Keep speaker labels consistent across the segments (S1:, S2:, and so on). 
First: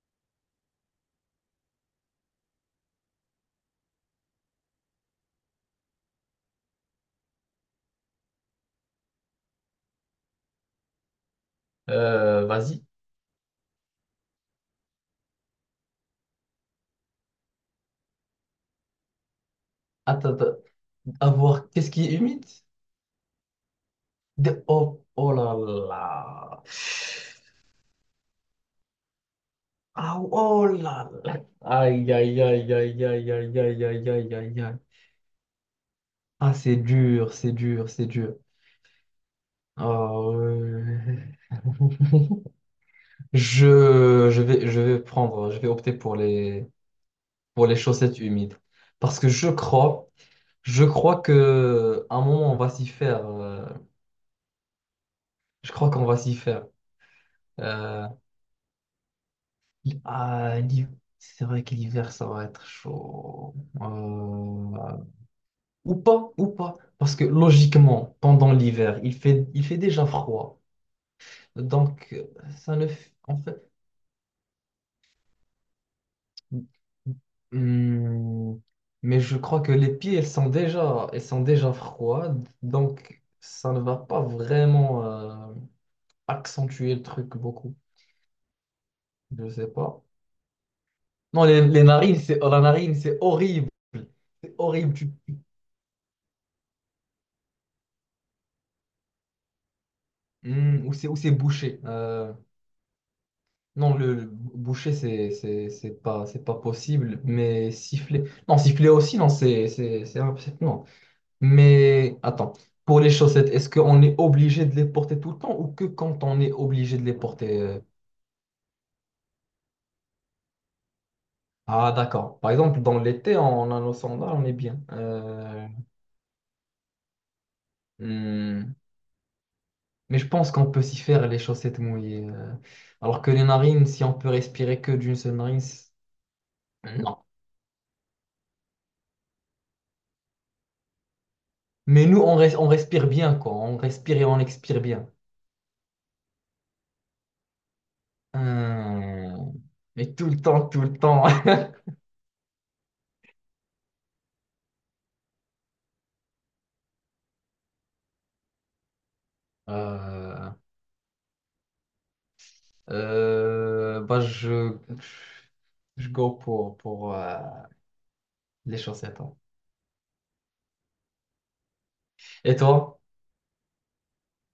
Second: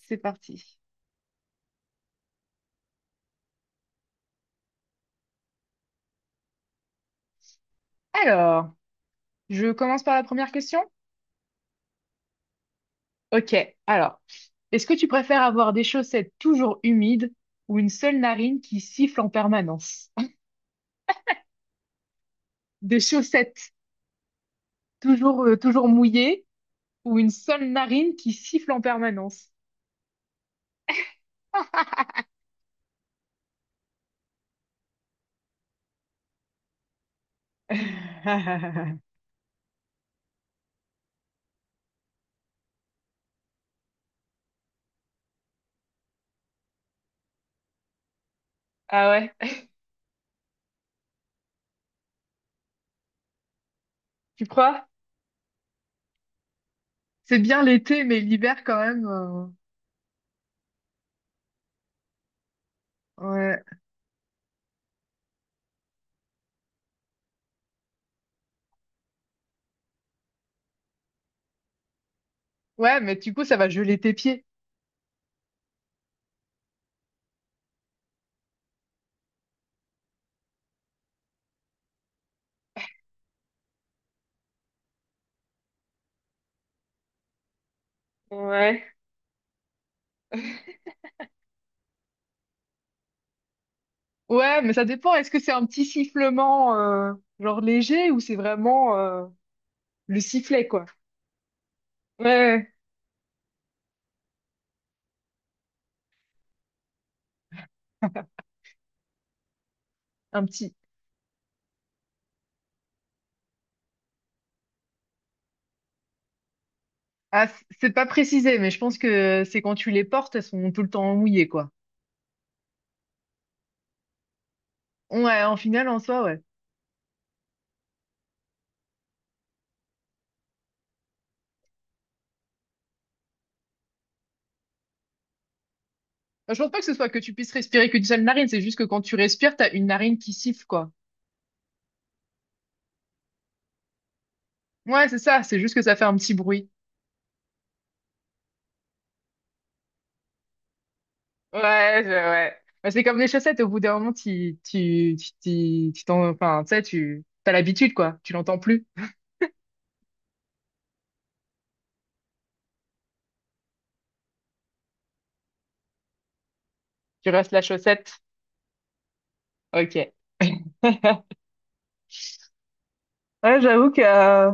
S1: C'est parti. Alors, je commence par la première question?
S2: Vas-y.
S1: Ok, alors, est-ce que tu préfères avoir des chaussettes toujours humides ou une seule narine qui siffle en permanence?
S2: Attends, attends. À voir, qu'est-ce qui est humide?
S1: Des chaussettes
S2: Oh, oh
S1: toujours,
S2: là
S1: euh, toujours mouillées
S2: là.
S1: ou une seule narine qui siffle en permanence?
S2: Ah, oh là là. Aïe, aïe, aïe, aïe, aïe, aïe, aïe, aïe, aïe, aïe, aïe. Ah, c'est dur, c'est dur, c'est dur. Ah, ouais. Je vais opter pour les chaussettes humides.
S1: Ah
S2: Parce que
S1: ouais,
S2: je crois que à un moment, on va s'y faire.
S1: tu crois?
S2: Je crois qu'on va s'y faire.
S1: C'est bien l'été,
S2: Euh,
S1: mais l'hiver quand même.
S2: Ah, c'est vrai que l'hiver, ça va être chaud.
S1: Ouais.
S2: Euh, Ou pas, ou pas. Parce que logiquement, pendant l'hiver, il fait déjà froid. Donc, ça ne
S1: Ouais,
S2: fait.
S1: mais du
S2: En
S1: coup, ça
S2: fait.
S1: va geler tes pieds.
S2: Hmm, Mais je crois que les pieds, elles sont déjà froides. Donc, ça ne va pas vraiment accentuer le truc beaucoup.
S1: Ouais.
S2: Je sais pas. Non, les narines, c'est. Oh, la narine, c'est horrible. C'est
S1: Ouais, mais ça
S2: horrible.
S1: dépend. Est-ce que c'est un petit sifflement genre léger ou c'est vraiment le sifflet, quoi?
S2: Ou c'est ou c'est bouché.
S1: Ouais, ouais, ouais,
S2: Non, le bouché, c'est pas possible. Mais siffler, non, siffler aussi, non,
S1: un petit.
S2: non. Mais attends, pour les chaussettes, est-ce qu'on est obligé de les porter tout le temps ou que quand on est obligé de les
S1: Ah,
S2: porter?
S1: c'est pas précisé, mais je pense que c'est quand tu les portes, elles sont tout le temps mouillées, quoi.
S2: Ah, d'accord. Par exemple, dans l'été, on a nos sandales, on est bien.
S1: Ouais, en finale, en soi, ouais.
S2: Hmm, Mais je pense qu'on peut s'y faire les chaussettes mouillées. Alors que les narines, si on peut respirer que d'une seule narine,
S1: Bah, je pense pas que ce soit que
S2: non.
S1: tu puisses respirer qu'une seule narine, c'est juste que quand tu respires, t'as une narine qui siffle, quoi.
S2: Mais nous, on respire bien, quoi. On respire et on expire
S1: Ouais,
S2: bien.
S1: c'est ça, c'est juste que ça fait un petit bruit.
S2: Hum, Mais tout le temps, tout le temps.
S1: Ouais, ouais. Bah, c'est comme les chaussettes, au bout d'un moment, enfin, tu sais, t'as l'habitude, quoi. Tu l'entends plus.
S2: Euh, Bah, je go pour
S1: Tu restes la chaussette.
S2: les chaussettes, hein.
S1: Ok.
S2: Et toi?
S1: Ouais, j'avoue que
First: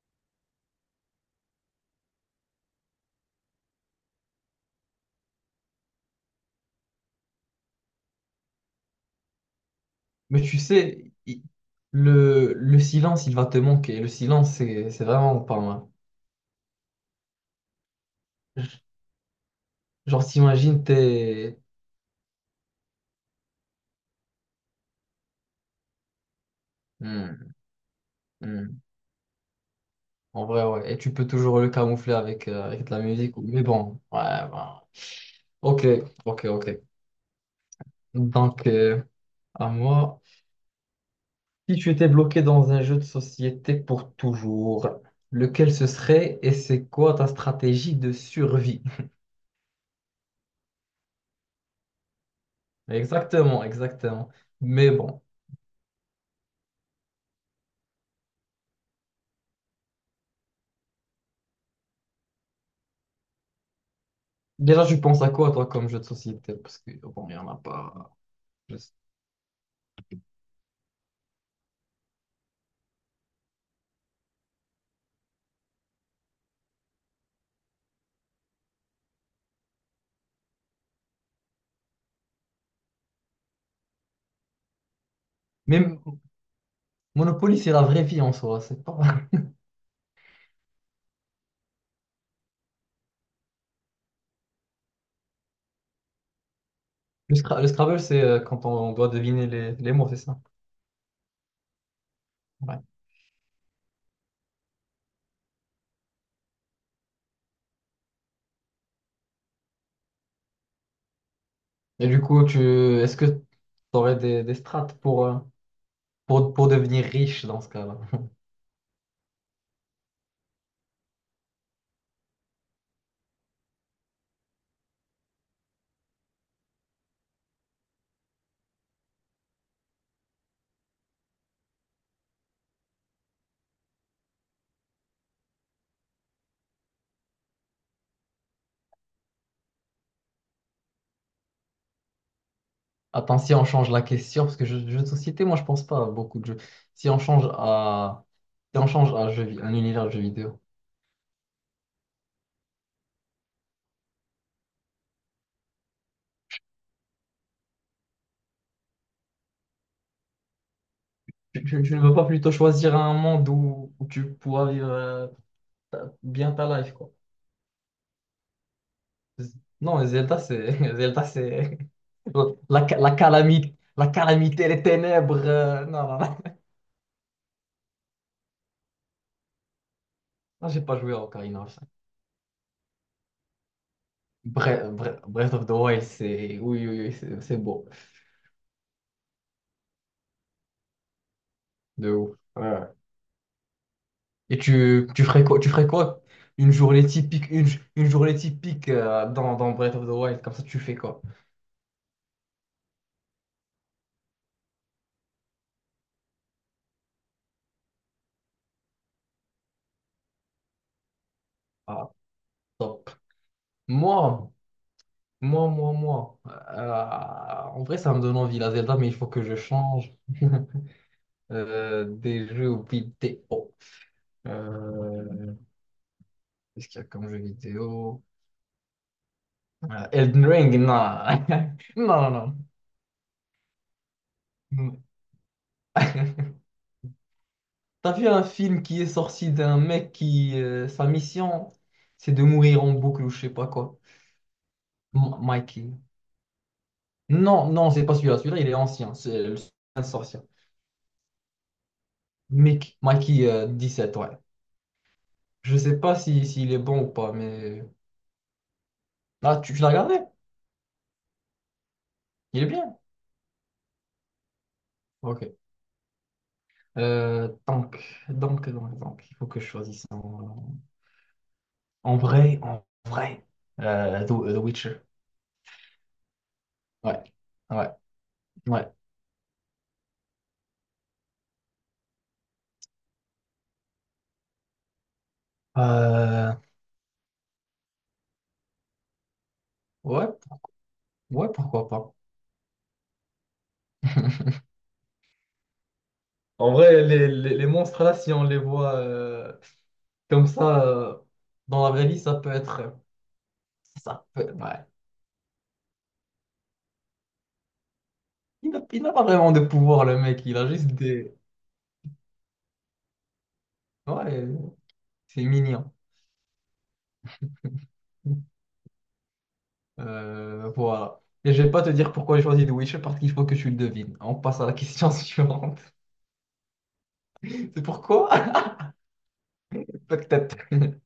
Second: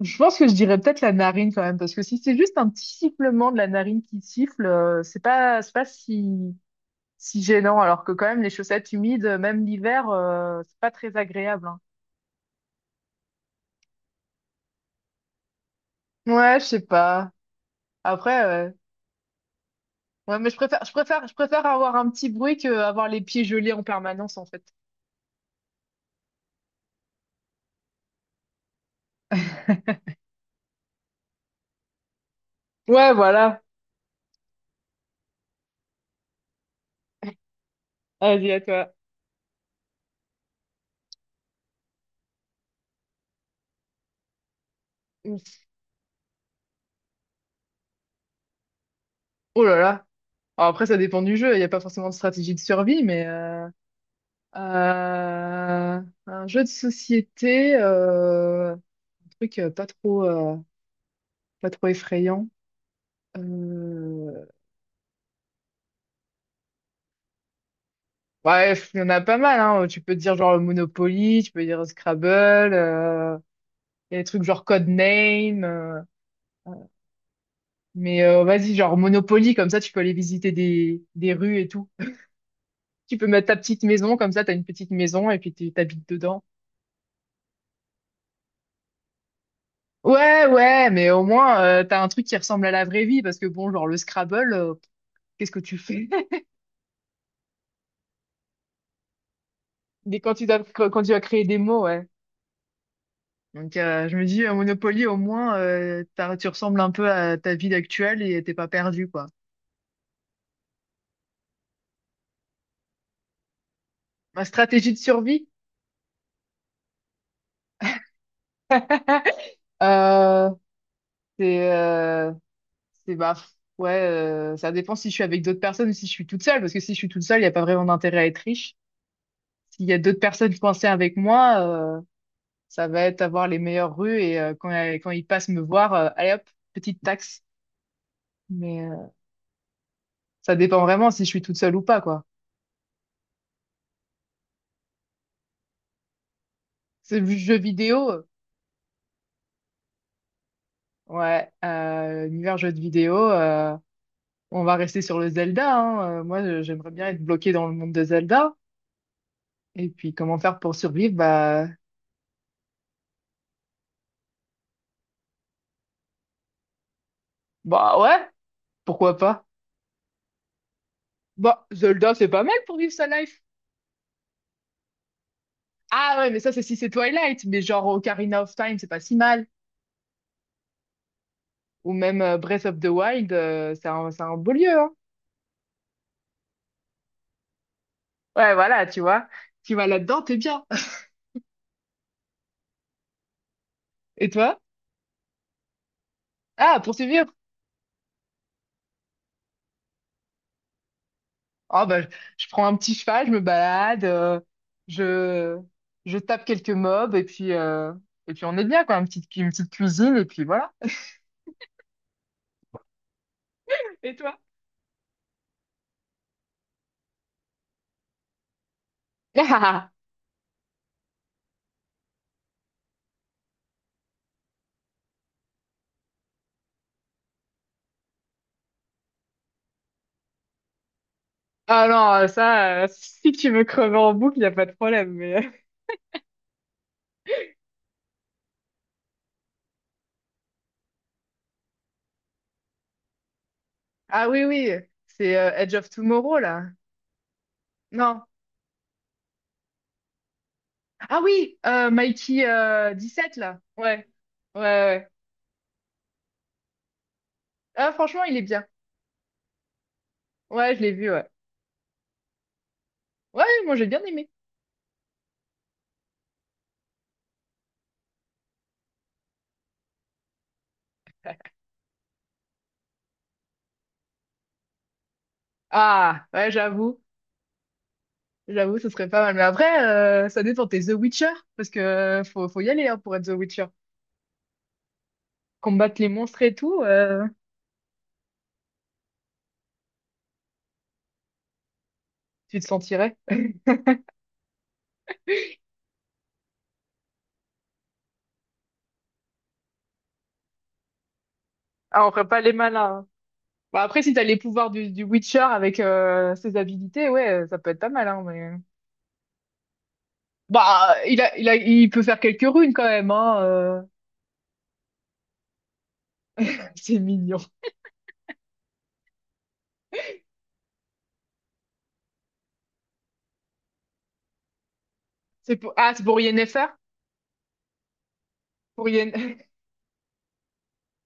S1: je pense que je dirais peut-être la narine quand même, parce que si c'est juste un petit sifflement de la narine qui siffle, c'est pas si gênant, alors que quand même les chaussettes humides, même l'hiver,
S2: Mais tu
S1: c'est pas
S2: sais,
S1: très
S2: il-
S1: agréable, hein.
S2: le, le silence, il va te manquer. Le silence, c'est vraiment pas mal.
S1: Ouais, je sais pas. Après,
S2: Genre,
S1: ouais, mais je préfère,
S2: t'imagines,
S1: je préfère, je
S2: t'es.
S1: préfère avoir un petit bruit que avoir les pieds gelés en permanence, en fait.
S2: Hmm, hmm. En vrai, ouais. Et tu peux toujours le camoufler avec de la
S1: Ouais,
S2: musique.
S1: voilà.
S2: Mais bon, ouais, bah. Ok, ok, ok.
S1: Vas-y, à
S2: Donc,
S1: toi.
S2: à moi, si tu étais bloqué dans un jeu de société pour toujours,
S1: Ouf.
S2: lequel ce serait et c'est quoi ta stratégie de survie?
S1: Oh là là. Alors après, ça dépend du jeu. Il n'y a pas forcément de stratégie de survie, mais
S2: Exactement, exactement. Mais bon,
S1: Un jeu de société, un truc pas trop effrayant. Euh,
S2: déjà, tu penses à quoi, toi, comme jeu de société? Parce que, bon, il n'y en a pas. Je
S1: Bref,
S2: sais.
S1: il y en a pas mal, hein. Tu peux dire genre le Monopoly, tu peux dire Scrabble, euh, il y a des trucs genre Codename. Euh, mais vas-y, genre Monopoly, comme ça tu peux aller visiter des rues et tout. Tu peux mettre ta petite maison, comme ça t'as une petite maison et puis tu
S2: Même
S1: t'habites dedans.
S2: Monopoly, c'est la vraie vie en soi. C'est pas.
S1: Ouais, ouais, mais au moins t'as un truc qui ressemble à la vraie vie, parce que bon, genre le Scrabble, qu'est-ce que tu fais?
S2: Le Scrabble, c'est quand on doit deviner les mots, c'est
S1: Dès quand
S2: ça.
S1: tu candidats quand tu as créé des mots, ouais.
S2: Ouais.
S1: Donc je me dis, Monopoly, au moins, tu ressembles un peu à ta ville actuelle et t'es pas perdu, quoi.
S2: Et du coup, tu, est-ce que tu aurais des,
S1: Ma
S2: des
S1: stratégie
S2: strates
S1: de
S2: pour, euh,
S1: survie,
S2: pour, pour devenir riche dans ce cas-là?
S1: euh, c'est, euh, c'est bah pff, ouais, ça dépend si je suis avec d'autres personnes ou si je suis toute seule, parce que si je suis toute seule, il y a pas vraiment d'intérêt à être riche. S'il y a d'autres personnes coincées avec moi, euh, ça va être avoir les meilleures rues et quand ils passent me voir, allez hop, petite taxe. Mais ça dépend vraiment si je suis toute seule ou pas, quoi.
S2: Attends, si on change la question, parce que jeux de société, moi je pense pas à beaucoup de jeux. Si on
S1: C'est le
S2: change
S1: jeu vidéo.
S2: à, si on change à jeu vi- un univers de jeux vidéo,
S1: Ouais, univers jeux de vidéo, on va rester sur le Zelda, hein. Moi, j'aimerais bien être bloqué dans le monde de Zelda. Et puis, comment faire pour survivre?
S2: tu,
S1: Bah,
S2: tu- tu ne veux pas plutôt choisir un monde où tu pourras vivre bien ta life, quoi?
S1: bah ouais, pourquoi pas?
S2: Z- Non, Zelda, c'est Zelda,
S1: Bah,
S2: c'est
S1: Zelda, c'est pas mal pour
S2: la,
S1: vivre
S2: ca-
S1: sa
S2: la
S1: life.
S2: calamité, la calamité, les ténèbres. Non,
S1: Ah
S2: non,
S1: ouais,
S2: non.
S1: mais ça, c'est si c'est Twilight. Mais genre Ocarina of Time, c'est pas si mal.
S2: Non, j'ai pas joué à Ocarina of Time.
S1: Ou même Breath of the Wild, c'est un beau lieu, hein.
S2: Breath of the Wild, c'est oui, oui, oui, c'est beau,
S1: Ouais, voilà, tu vois. Tu vas là-dedans, t'es bien.
S2: de ouf. Ouais.
S1: Et
S2: Et
S1: toi?
S2: tu ferais quoi, tu ferais quoi? Une
S1: Ah,
S2: journée
S1: poursuivre.
S2: typique, une journée typique dans Breath of the Wild, comme ça tu fais quoi?
S1: Ah bah, je prends un petit cheval, je me balade, je, je tape quelques mobs et puis on est bien, quoi. Une petite cuisine et puis voilà.
S2: Ah, top.
S1: Et toi?
S2: Moi, moi, moi, moi. En vrai, ça me donne envie la Zelda, mais il faut que je change des jeux vidéo. Euh, Qu'est-ce qu'il y a comme jeu vidéo? Elden Ring, non.
S1: Ah non,
S2: Non, non,
S1: ça, si tu veux crever en boucle, il n'y a pas de
S2: non.
S1: problème. Mais.
S2: T'as vu un film qui est sorti d'un mec qui, sa mission, c'est de mourir en boucle ou je sais pas quoi.
S1: Ah oui, oui, c'est Edge of
S2: Mikey.
S1: Tomorrow, là.
S2: Non, non, c'est pas
S1: Non.
S2: celui-là. Celui-là, il est ancien. C'est le un sorcier.
S1: Ah oui, Mikey sept
S2: Mikey
S1: là. Ouais,
S2: sept, ouais.
S1: ouais, ouais.
S2: Je sais pas si, s'il est bon ou pas, mais.
S1: Ah, franchement, il est bien.
S2: Ah, tu l'as regardé?
S1: Ouais, je l'ai vu, ouais.
S2: Il est bien.
S1: Ouais, moi, j'ai bien aimé.
S2: Ok. Euh, donc, il faut que je choisisse en vrai, en vrai. The Witcher.
S1: Ah, ouais, j'avoue.
S2: Ouais. Ouais.
S1: J'avoue,
S2: Ouais.
S1: ce serait pas mal. Mais après, ça dépend. T'es The Witcher, parce que faut y aller hein, pour être The Witcher. Combattre les monstres
S2: Euh,
S1: et tout,
S2: ouais. Ouais, pourquoi pas.
S1: tu te sentirais.
S2: En vrai, les monstres là, si on les voit comme ça, dans la
S1: Ah,
S2: vraie
S1: on
S2: vie,
S1: ferait
S2: ça
S1: pas
S2: peut
S1: les
S2: être.
S1: malins, hein. Bah, après, si t'as les pouvoirs
S2: Ouais.
S1: du Witcher avec ses habilités, ouais, ça peut être pas mal. Hein, mais.
S2: Il n'a pas vraiment de pouvoir, le mec. Il a juste
S1: Bah,
S2: des.
S1: il peut faire quelques runes quand même. Hein.
S2: Ouais, c'est mignon.
S1: C'est mignon.
S2: Voilà. Et je vais pas te dire pourquoi j'ai choisi The Witcher parce qu'il faut que tu le devines. On passe à la question suivante.
S1: Ah, c'est pour Yennefer?
S2: C'est pourquoi?
S1: Pour Yen...
S2: Peut-être.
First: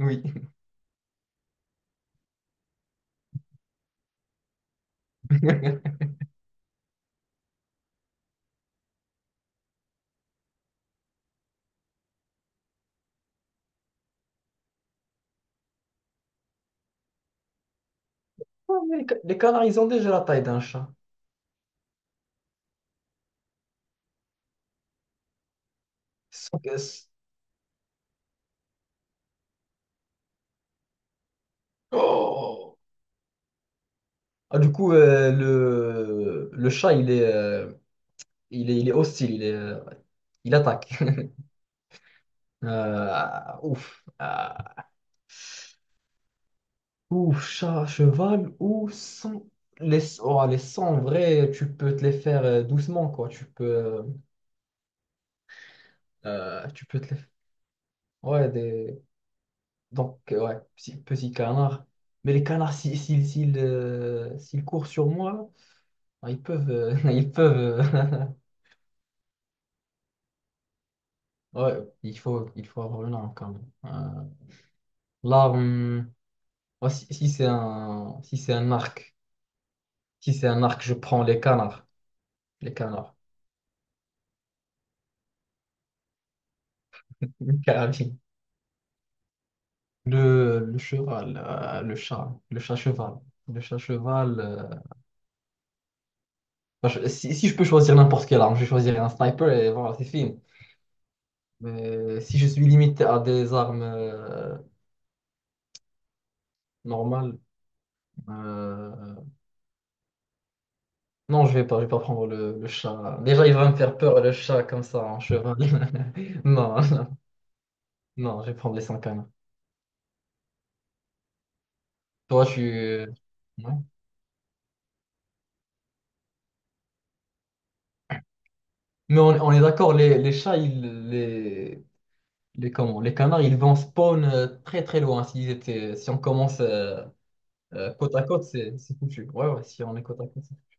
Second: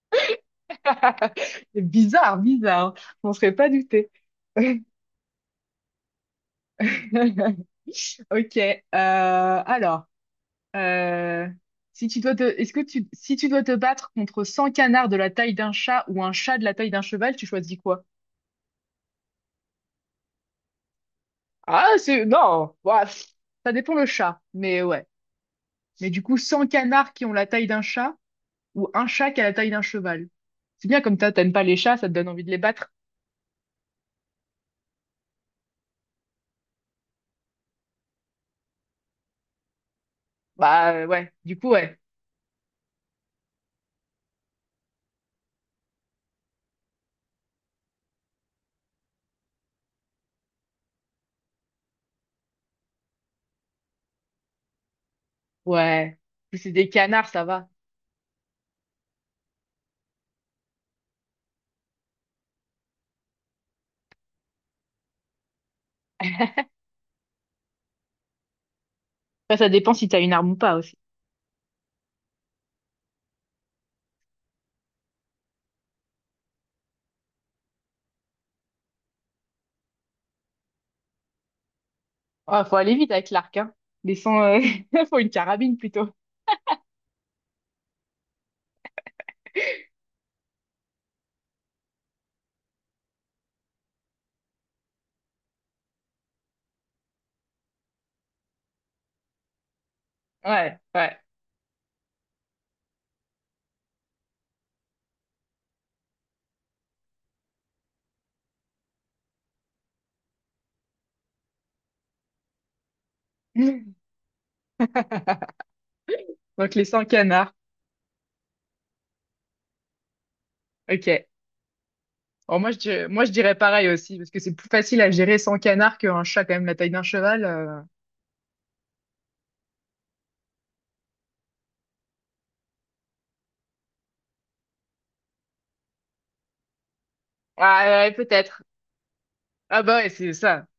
S2: Oui.
S1: C'est bizarre, bizarre, hein. On serait pas douté. Ok. Alors. Euh, si tu dois te, est-ce que tu, Si tu dois te battre contre 100 canards de la taille d'un chat ou un chat de la taille d'un cheval, tu choisis quoi?
S2: Oh, mais les canards, ils ont déjà la taille d'un chat.
S1: Ah, non, bah, ça dépend le chat, mais ouais. Mais du coup,
S2: Sans
S1: 100
S2: caisse.
S1: canards qui ont la taille d'un chat ou un chat qui a la taille d'un cheval. C'est bien comme ça, t'aimes pas les chats, ça te donne envie de les
S2: Oh.
S1: battre.
S2: Ah, du coup, le chat, il est hostile, il attaque.
S1: Bah ouais, du coup, ouais.
S2: Ouf. Ou chat, cheval, ou sans. Oh, les sangs, en vrai, tu peux te les faire doucement, quoi. Tu peux, euh,
S1: Ouais. Si
S2: euh,
S1: c'est
S2: tu
S1: des
S2: peux te les.
S1: canards, ça va.
S2: Ouais, des. Donc, ouais, petit, petit canard. Mais les canards, s'ils courent sur moi, ah, ils peuvent. Ils peuvent
S1: Après, ça dépend si t'as une arme ou pas aussi.
S2: ouais, il faut avoir une arme, quand même. Là, ouais, si c'est un arc, je prends les canards.
S1: Ouais,
S2: Les
S1: faut aller vite
S2: canards.
S1: avec l'arc, hein. Les 100, faut une carabine plutôt.
S2: carabine. Le cheval, le chat cheval. Le chat cheval. Enfin, si je peux choisir n'importe quelle arme, je choisirais un sniper et voilà, c'est fini.
S1: Ouais, ouais.
S2: Mais si je suis limité à des armes normales, euh, non, je vais pas prendre le chat. Déjà, il va me faire peur, le chat, comme ça, en cheval.
S1: Donc
S2: Non,
S1: les 100 canards.
S2: non, je vais prendre les 5 canons.
S1: OK.
S2: Toi,
S1: Bon, moi je
S2: tu.
S1: dirais, moi je dirais
S2: Ouais.
S1: pareil aussi parce que c'est plus facile à gérer 100 canards qu'un chat quand même la taille d'un cheval.
S2: Mais on est d'accord, les chats, les, comment, les canards, ils vont spawn très très loin. S'ils étaient, si on commence
S1: Ah ouais, ouais,
S2: côte à côte,
S1: peut-être.
S2: c'est foutu. Ouais, ouais,
S1: Ah
S2: si on
S1: bah
S2: est
S1: ouais,
S2: côte à
S1: c'est
S2: côte, c'est
S1: ça.
S2: foutu.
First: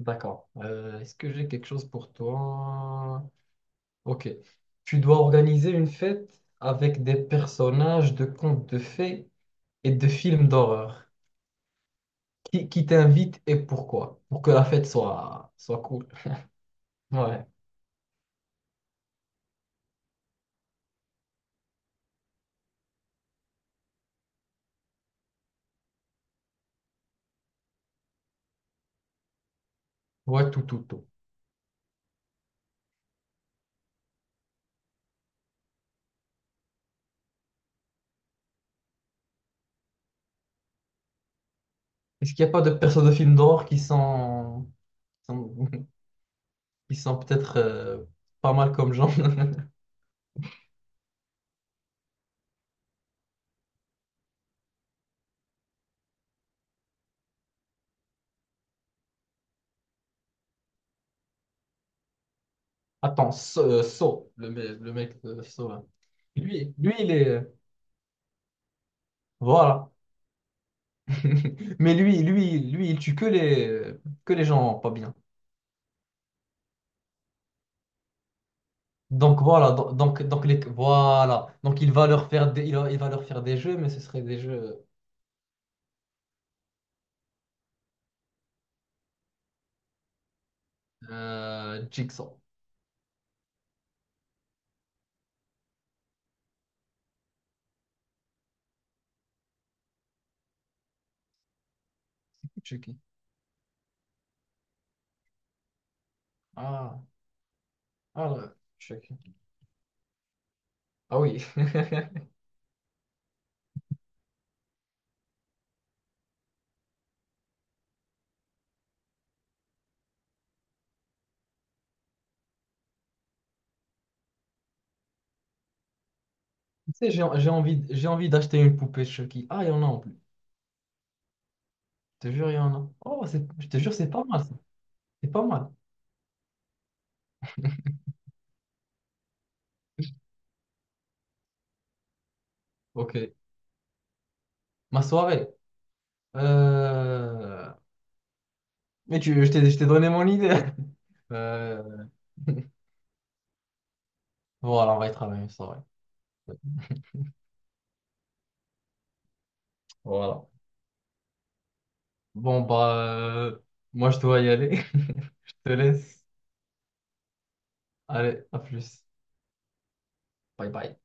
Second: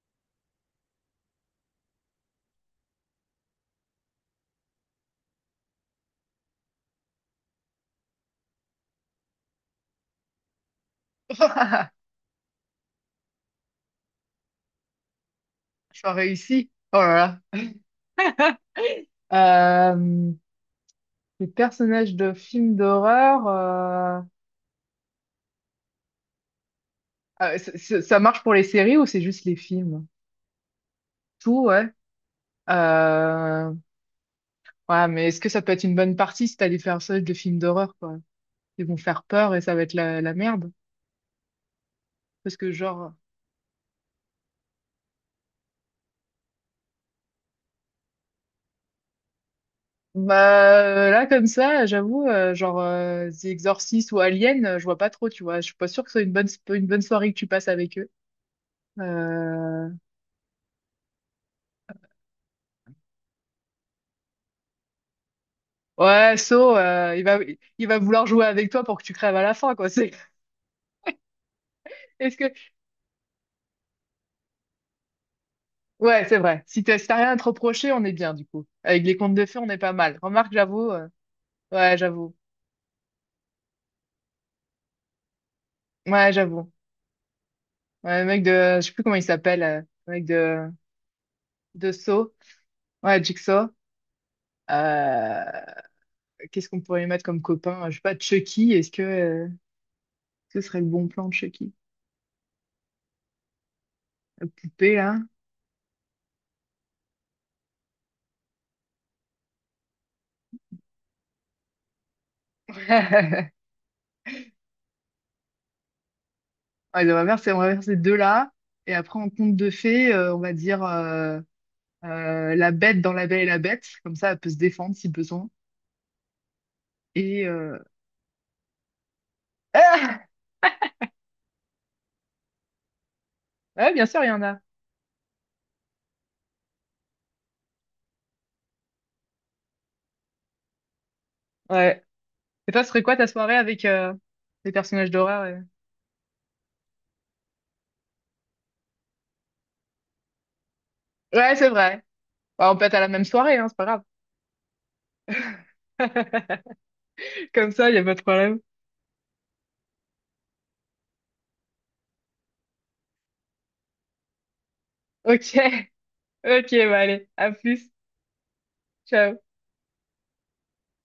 S2: D'accord. Est-ce que j'ai quelque chose pour toi? Ok. Tu dois organiser une fête avec des personnages de contes de fées et de films d'horreur. Qui t'invite et pourquoi? Pour que la fête soit, cool.
S1: J'en réussi Oh là
S2: Ouais,
S1: là. Euh, les personnages de films d'horreur, ça marche pour les séries ou c'est juste les films?
S2: ouais, tout, tout, tout.
S1: Tout, ouais. Euh, ouais, mais est-ce que ça peut être une bonne partie si t'as des personnages de films d'horreur, quoi? Ils vont faire peur et ça va être la merde.
S2: Est-ce qu'il n'y a
S1: Parce
S2: pas de
S1: que
S2: persos de
S1: genre,
S2: films d'horreur qui sont, qui sont peut-être pas mal comme genre?
S1: bah là comme ça, j'avoue, genre The Exorcist ou Alien, je vois pas trop, tu vois. Je suis pas sûre que ce soit une bonne soirée que tu passes avec eux. Euh...
S2: Attends, So, le mec de So, là.
S1: Ouais, So,
S2: Il
S1: il
S2: est.
S1: va il va vouloir jouer avec toi pour que tu crèves à la fin, quoi.
S2: Voilà.
S1: C'est
S2: Mais
S1: est-ce que
S2: il tue que les gens pas bien.
S1: ouais, c'est vrai. Si t'as rien à te reprocher, on est bien du coup. Avec les contes
S2: Donc
S1: de fées, on
S2: voilà,
S1: est pas mal.
S2: donc
S1: Remarque,
S2: les,
S1: j'avoue.
S2: voilà. Donc
S1: Ouais, j'avoue.
S2: il va leur faire des jeux, mais ce seraient des jeux.
S1: Ouais, j'avoue. Ouais, le mec de, je sais plus comment il s'appelle, le mec de de So.
S2: Jigsaw.
S1: Ouais, Jigsaw. Euh... Qu'est-ce qu'on pourrait mettre comme copain? Je sais pas, Chucky, est-ce que ce serait le bon plan de Chucky?
S2: C'est qui?
S1: La poupée, là.
S2: Ah, ah, là, Chucky. Ah oui.
S1: Ouais, on va faire ces deux-là. Et après, en conte de fées, on va dire la bête dans La Belle et la Bête. Comme ça, elle peut se défendre si besoin.
S2: Tu sais, j'ai
S1: Et...
S2: j'ai
S1: euh,
S2: envie, j'ai envie d'acheter une poupée Chucky. Ah, il y en a en plus.
S1: Ah!
S2: Je te jure, il y en a. Oh, je te
S1: Ouais,
S2: jure,
S1: bien
S2: c'est
S1: sûr,
S2: pas
S1: il y en
S2: mal ça.
S1: a.
S2: C'est pas mal.
S1: Ouais. Et toi, ce serait
S2: Ok.
S1: quoi ta soirée avec les
S2: Ma
S1: personnages d'horreur?
S2: soirée. Euh, Mais je t'ai donné mon idée.
S1: Ouais, c'est
S2: Euh,
S1: vrai. Bah, on peut être à la même soirée, hein, c'est pas grave.
S2: voilà, on va y travailler, ça va.
S1: Comme ça, il n'y a pas de problème.
S2: Voilà. Bon, bah, moi, je dois y aller. Je
S1: Ok,
S2: te laisse.
S1: ok, bah allez, à plus.
S2: Allez, à plus.
S1: Ciao.
S2: Bye bye.